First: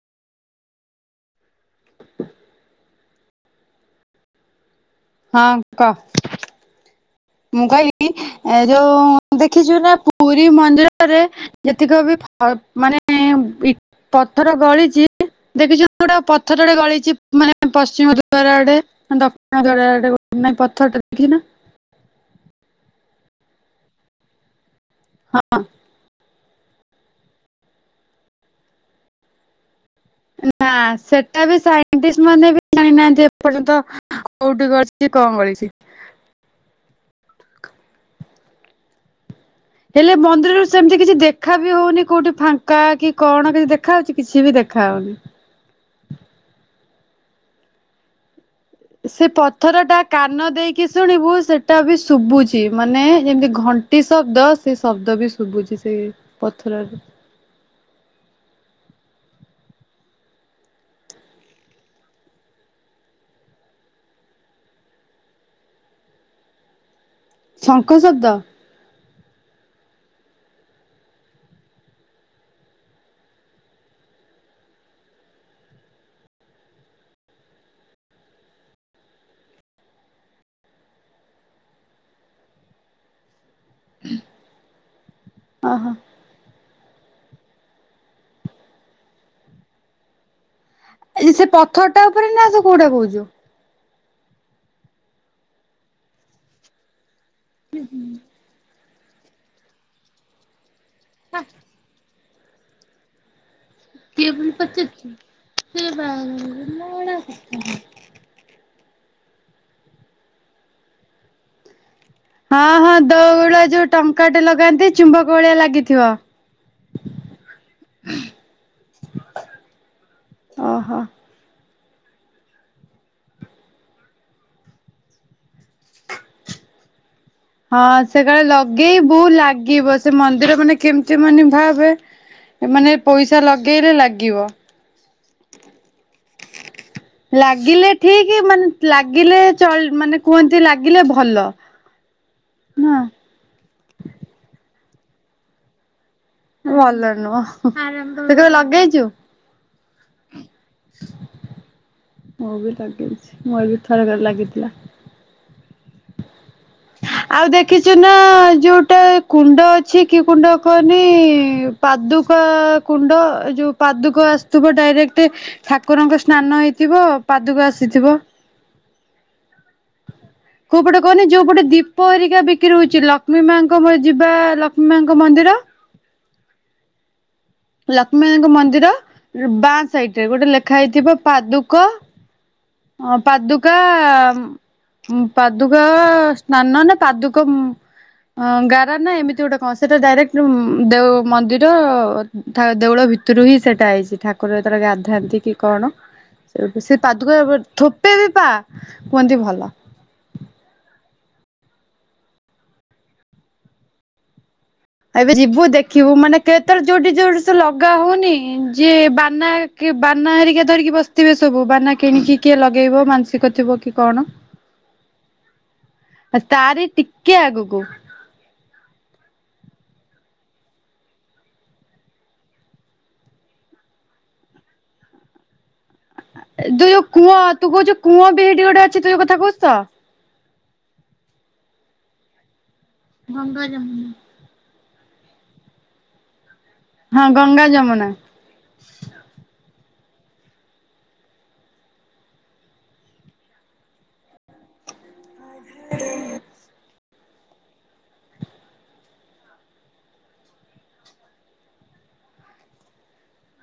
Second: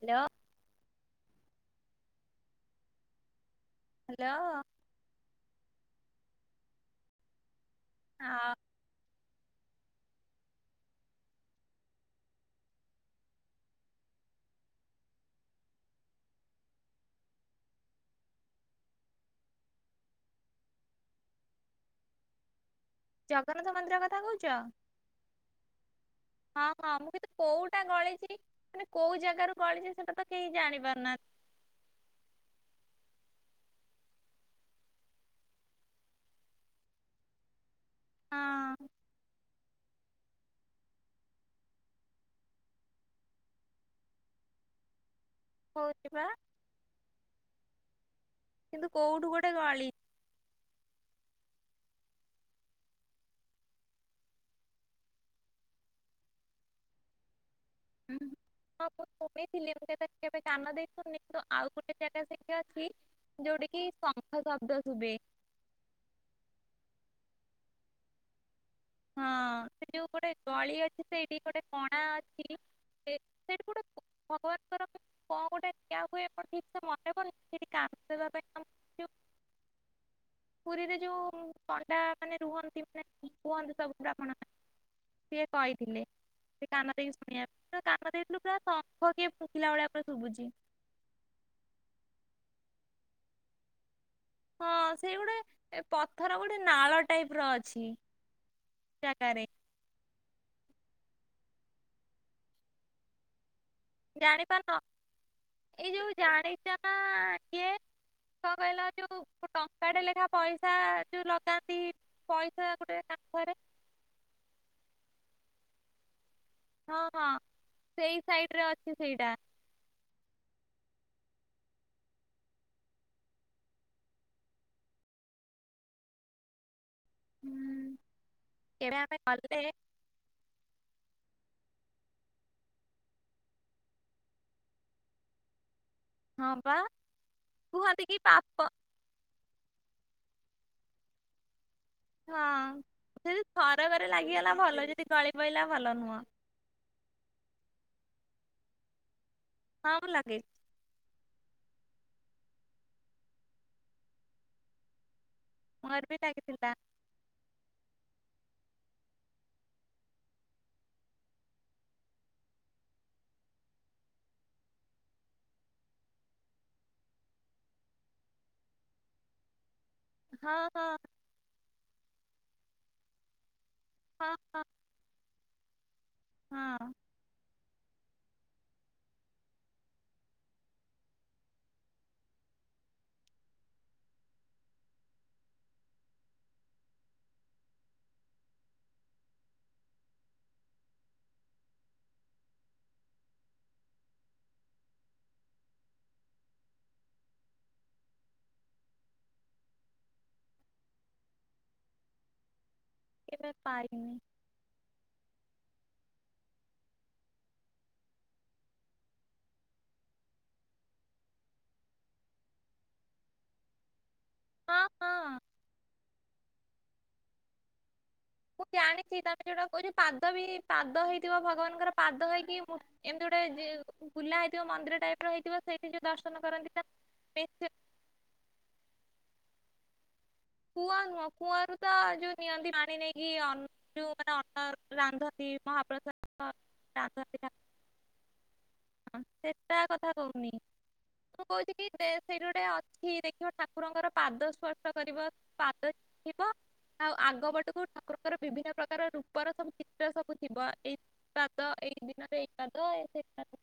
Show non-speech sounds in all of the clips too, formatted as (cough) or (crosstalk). Hello. Hello. ହଁ କ। ମୁଁ କହିବି ଆଉ ଏ ଯୋଉ ଦେଖିଛୁ ନା ପୁରୀ ମନ୍ଦିରରେ ଯେତିକ ବି ମାନେ (unintelligible) ପଥର ଗଳିଚି। ଦେଖିଛୁ (unintelligible) ପଥରଟେ ଗଳିଛି ମାନେ ପଶ୍ଚିମ ଦ୍ୱାର ଆଡେ ଦକ୍ଷିଣ ଦ୍ୱାର ଆଡେ ନାଇଁ ପଥରଟା ଦେଖିନି। ଜଗନ୍ନାଥ ମନ୍ଦିର କଥା କହୁଛ। ହଁ। ହଁ ହଁ ମୁଁ କିନ୍ତୁ କୋଉଟା ଗଳିଛି ମାନେ କୋଉ ଜାଗାରୁ ଗଳିଛି ସେ ନା ସେଟା ବି ସାଇଣ୍ଟିସ୍ ମାନେ ବି ଜାଣିନାହାନ୍ତି ଏ ପର୍ଯ୍ୟନ୍ତ କୋଉଠି (unintelligible) ଳୀଛି କଣ ଗଳିଛି। ହଁ। ହେଲେ ମନ୍ଦିରରୁ ସେମିତି କିଛି ଦେଖା ବି ହଉନି କୋଉଠି ଫାଙ୍କା କି କଣ କିଛି ଦେଖା ହଉଛି କିଛି ବି ଦେଖା ଖାାଉନି। ହଉଥିବ। ସେ ଗୋଟେ ପଥର ଗଳିଛି। ଟା କାନ ଦେଇକ କି ଶୁଣିବୁ ସେଟା ବି ଶୁବୁଛି ମାନେ ଯେମତି ଘଣ୍ଟି ଶବ୍ଦ ସେ ଶବ୍ଦ ବି ଶୁଭୁଛି। ସେ ପଥରର। (inaudible) ମୁଁ ଶୁଣିଥିଲି ମୁଁ କେବେ କେବେ କାନ ଦେଇକି ସୁଣିନି କିନ୍ତୁ ଆଉ ଗୋଟେ ଜାଗା ସେଇଠି ଅଛି ଯୋଉଠିି କି ଶଙ୍ଖ ଶବ୍ଦ ଶୁଭେ। ଶଙ୍ଖ ଶବ୍ଦ। ହଁ ସେ ଯୋଉ ଗୋଟେ ଗଳି ଅଛି। ସେଇଠି ଗୋଟେ କଣା ଅଛି। ସେଠି ଗୋଟେ ଭଗବାନଙ୍କର କଣ ଗୋଟେ ଜ ହୁଏ ଆଣ ଠିକ ସେ ମନେବନି ସେଠି କ ଦେବା ପାଇଁ ତାଙ୍କୁ ଯୋଉ ପୁରୀରେ ଯୋଉ ପଣ୍ଡା ମାନେ ରୁହନ୍ତି ମାନେ କୁହନ୍ତୁ ସବୁଠୁରା ଆପଣ ସିଏ ଓହୋ କହିଥିଲେ। କାନ ଦେଇକି ଶୁଣିବା ତ କାନ ଦେଇଥିଲୁ ପୁରା ଶଙ୍ଖ କିଏ ଫୁଖିଲା ଭଳିଆ ପୁରା ଶୁଭୁଛି। ଏଇ ସେ ପଥରଟା ଉପରେନା ତୁ କୋଉଟା କହୁଛୁ। ହଁ ସେଇଗୋଟେ ପଥର ଗୋଟେ ନାଳ ହୁଁ ହୁଁ। ଚା (inaudible) ହା। ଜାଣିପାରୁନ ଏଇ ଯୋଉ ଜାଣିଚନା କିଏ? କଣ କହିଲ ଯୋଉ ଟଙ୍କାଟେଲେଖା ପଇସା ଯୋଉ ଲଗାନ୍ତି। ହଁ ପଇସା ହଁ ଗୋଟେ କାନ୍ଥରେ ଦୋଉଳରେ ଯୋଉ ଟଙ୍କାଟେ ଲଗାନ୍ତି ଚୁମ୍ବକ ଭଳିଆ ଲାଗିଥିବ। ହଁ ହଁ ସେଇ ସାଇଟିରେ ଅଛି ସେଇଟା ଓହୋ। ହୁଁ ହଁ ସେ କାଳେ କେବେ ଆମେ ଲଗେଇବୁ ଗଲେ ଲାଗିବ ସେ ମନ୍ଦିର ମାନେ କେମିତିମାନେ ଭାବେ ମାନେ ପଇସା ଲଗେଇଲେ ଲାଗିବ। ହଁ ପା ଲାଗିଲେ ଠିକ୍ ମାନେ ଲାଗିଲେ ଚଳ ମାନେ କୁହନ୍ତି ଲାଗିଲେ ଭଲ ହଁ ନା ଯଦି ଥରକରେ ଲାଗିଗଲା ଭଲ ଯଦି ଗଳିପଇଲା ଭଲ ନୁହଁ। ଭଲ ନୁହଁ ହୁଁ ତୁକେବେ ଲଗେଇଛୁ। ହଁ ମୁଁ ଲଗେଇଛି। ମୁଁ ବି ଲଗେଇଛି ମୋରବି ଥରକରେ ଲାଗିଥିଲା। ମୋରଵି ଲାଗିଥିଲା। ଚୁନାଉ ଯଉଟା କୁଣ୍ଡ ଅଛି କି କୁଣ୍ଡ କୁହନି ପାଦୁକା କୁଣ୍ଡ। ଯୋଉ ପାଦୁକ ଆସୁଥିବ ଡାଇରେକ୍ଟ ଠାକୁରଙ୍କ ସ୍ନାନ ହେଇଥିବ ପାଦୁକ ଆସିଥିବ। (unintelligible) ହଁ କଉପଟେ କୁହନି ଯୋଉପଟେ ଦୀପହେରିକା ବିକ୍ରି ହଉଚି ଲକ୍ଷ୍ମୀ ମାଙ୍କ କଉପଟେ ହଁ ଯିବା ହଁ ଲକ୍ଷ୍ମୀ ମାଙ୍କ ମନ୍ଦିର। ହଁ। ଲକ୍ଷ୍ମୀମାଙ୍କ ମନ୍ଦିର ବାଆଁ ସାଇଟିରେ ଗୋଟେ ଲେଖା ହେଇଥିବ ପାଦୁକ ଅ ପାଦୁକା ମ ପାଦୁକା ସ୍ନାନ ନା ପାଦୁକମ ଗାରା ନା ଏମିତି ଗୋଟେ କଣ ସେଟା ଡାଇରେକ୍ଟ ମ ଦେଓ ମନ୍ଦିର ଥା ଦେଉଳଭି ଭିତରୁ ହି ସେଟାଆଇଚି ଠାକୁର ଯେତବେଳେ ଗାଧାନ୍ତି କି କଣ ସେ ପାଦୁକା ଥୋପେ ବି ପା କୁହନ୍ତି ଭଲ। କେବେ ପାଇନି। ଏବେ ଯିବୁ ଦେଖିବୁ ମାନେ କେତଳେ ଯଉଠି ଯଉଠି ସେ ଲଗା ହଉନି ଯିଏ ବାନା ବାନା ହେରିକା ଧରିକି ବସିଥିବେସବୁ ବାନା କିଣିକି କିଏ ଲଗେଇବ ମାନସିକ ଥିବ କି କଣ? ହଁ ହଁ। ତାରି ଟିକେ ଆଗୁକୁ। ମୁଁ ଜାଣିଛି ତମେ ଯୋଉଟା କଉଚ ପାଦବି ପାଦ ହେଇଥିବ ଭଗବାନଙ୍କର ପାଦ ହେଇକି ଏମିତି ଗୋଟେ ଜି ବୁଲା ହେଇଥିବ ମନ୍ଦିର ଟାଇପ୍ ର ହେଇଥିବ। ସେଇଠି ଯୋଉ ଦର୍ଶନ କରନ୍ତି ତା ତୁ ଯୋଉ କୂଅ ମେସେ ତୁ କଉଚୁ କୂଅବି ହେଠି ଗୋଟେ ଅଛି ତୁ ଯୋଉ କଥା କହୁଛୁତ? କୂଅ ନୁହଁ କୂଅରୁତ ଯୋଉ ନିଅନ୍ତି ପାଣି ନେଇକି ଅନ ଯୋଉ ମାନେ ଅନ୍ନ ରାନ୍ଧନ୍ତି ମହାପ୍ରସାଦ। ହଁ ରାନ୍ଧନ୍ତି ଗଙ୍ଗା ଯମୁନା। ତା କଥା କହୁନି। ମୁଁ କହୁଛିକି ଦେ ସେଇଠି ଗୋଟେ ଅଛି ଦେଖିବ ଠାକୁରଙ୍କର ପାଦ ସ୍ପର୍ଶ କରିବ। ପାଦ ଥିବ ଆଉ ଆଗ ପଟକୁ ଠାକୁରଙ୍କର ବିଭିନ୍ନ ପ୍ରକାର ରୂପର ସବୁ ଚିତ୍ର ସବୁଥିବ ଏଇ ପାଦ ଏ ଏ ଦିନରେ ଏଇପାଦ ଏ ସେ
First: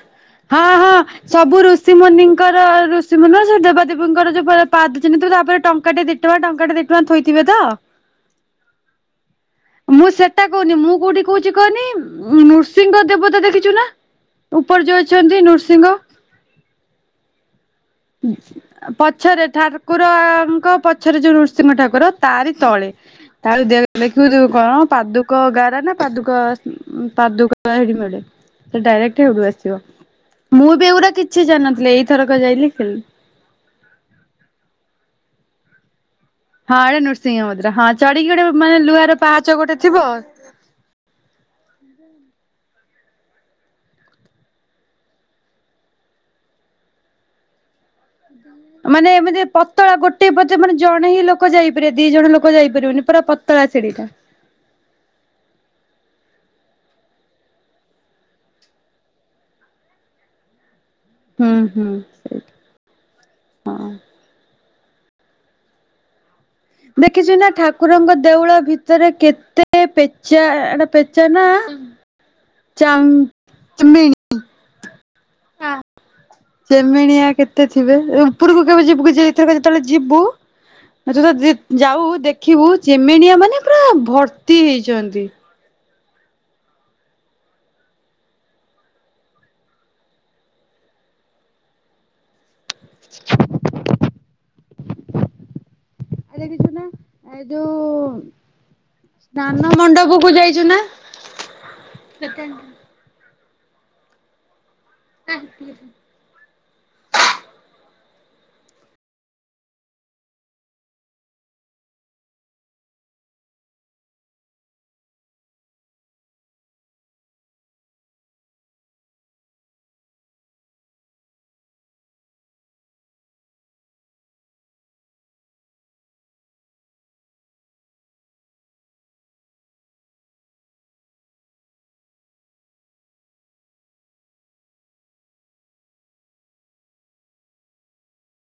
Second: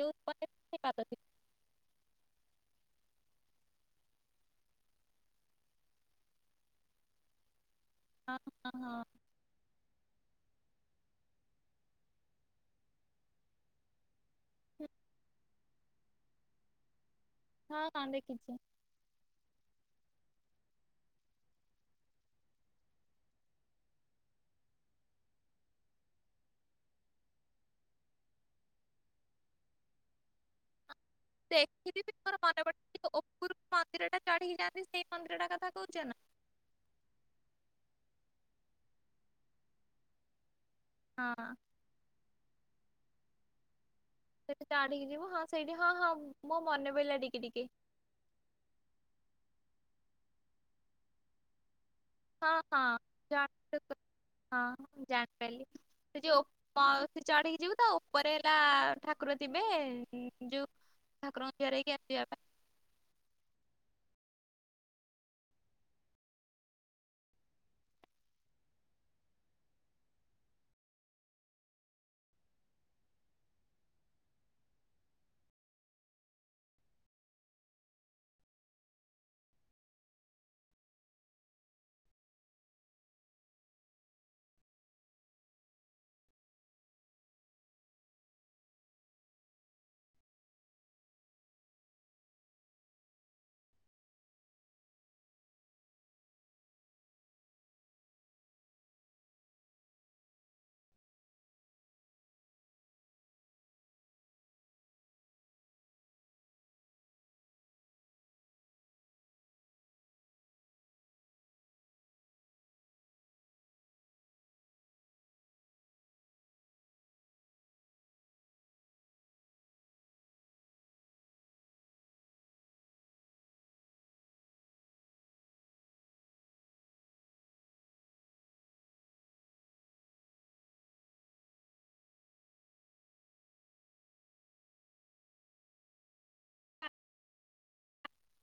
ଯୋଉ ଉପରେ ହଁ ସେ ହଁ ପାଦ ଥିବ। ସବୁ ଋଷିମୁନିଙ୍କର ଋଷିମୁନି ନୁହଁ ସେଠି ଦେବା ଦେବି ଦେବୀଙ୍କର ଯୋଉ ପାଦଚିହ୍ନଥିବ ତାପରେ ଟଙ୍କାଟେ ଦିଟଙ୍କା ଟଙ୍କାଟେ ଦିଟଙ୍କା ଥୋଇଥିବେତ? ହଁ ହଁ ହଁ। ମୁଁ ସେଟା କହୁନି ମୁଁ କୋଉଠି କହୁଛି କହନି ନୃସିଂହ ଦେବତା ଦେଖିଛୁ ନା? ଉପର ହୁଁ, ଯଉ ଅଛନ୍ତି ନୃସିଂହ। ହଁ ହଁ ଦେଖିଛି। ପଛରେ ଠାକୁର ଙ୍କ ପଛରେ ଯୋଉ ନୃସିଂହ ଠାକୁର ତାରି ତଳେ ତା ଦେ କଣ ପାଦୁକ ଗାରା ନା ପାଦୁକ ପାଦୁକ ସେଠି ମିଳେ। ସେ ଡାଇରେକ୍ଟ କେବେଠୁ ଆସିବ ମୁଁ ବି ଏଗୁଡା ଦେଖିବି ମୋର ମନେ ପଡଛି ଉପର ମନ୍ଦିର ଟା ଚଢି ଯାଆନ୍ତି ସେଇ ମନ୍ଦିର ଟା କଥା ଥା କହୁଛ ନା? ହଁ ଏଟା ନୃସିଂହ ମନ୍ଦିର ହଁ ଚଢିକି ଗୋଟେ ମାନେ ଲୁହାର ପାହାଚ ଗୋଟେ ଥିବ। ହଁ। ସେଠି ଚାଡିକି ଯିବୁ ହଁ ସେଇଠି ହଁ ହଁ ମୋ ମନେ ପଡିଲା ଟିକେ ଟିକେ। ମାନେ ଏମିତି ପତଳା ଗୋଟେ ପେ ମାନେ ଜଣେ ହିଁ ଲୋକ ଯାଇ ହଁ ହଁ ସିଡିଟା। ହଁ ଜାଣିପାରିଲି। ସେ ଯୋଉ ସେ ଚଢିକି ଯିବୁ ତା ଉପରେ ହେଲା ଠାକୁର ଥିବେ ଯୋଉ ଠାକୁରଙ୍କୁ ହୁଁ ଜୁହାର ହୁଁ ହେଇକି ଆସିବା ପାଇଁ ହଁ ଦେଖିଛୁ ନା ଠାକୁରଙ୍କ ଦେଉଳ ଭିତରେ କେତେ ପେଚା ଏଟା ପେଚା ନା (inaudible) ଚାମ୍ ମିନ। ଚେମେଣିଆ କେତେ ଥିବେ ଏଇ ଉପରକୁ କେବେ ଯିବୁ କି ଯେତେବେଳେ ଯିବୁ ଆ ତ ଯାଉ ଦେଖିବୁ ଚମେଣିଆ ମାନେ ପୁରା ଭର୍ତ୍ତି ହେଇଛନ୍ତି। (inaudible) ଆରେ ଏଇ ଯୁନା ଏ ଯଉ ସ୍ନାନ ମଣ୍ଡପ କୁ ଯାଇଛୁ ନା ସେକେଣ୍ଡ୍ (unintelligible)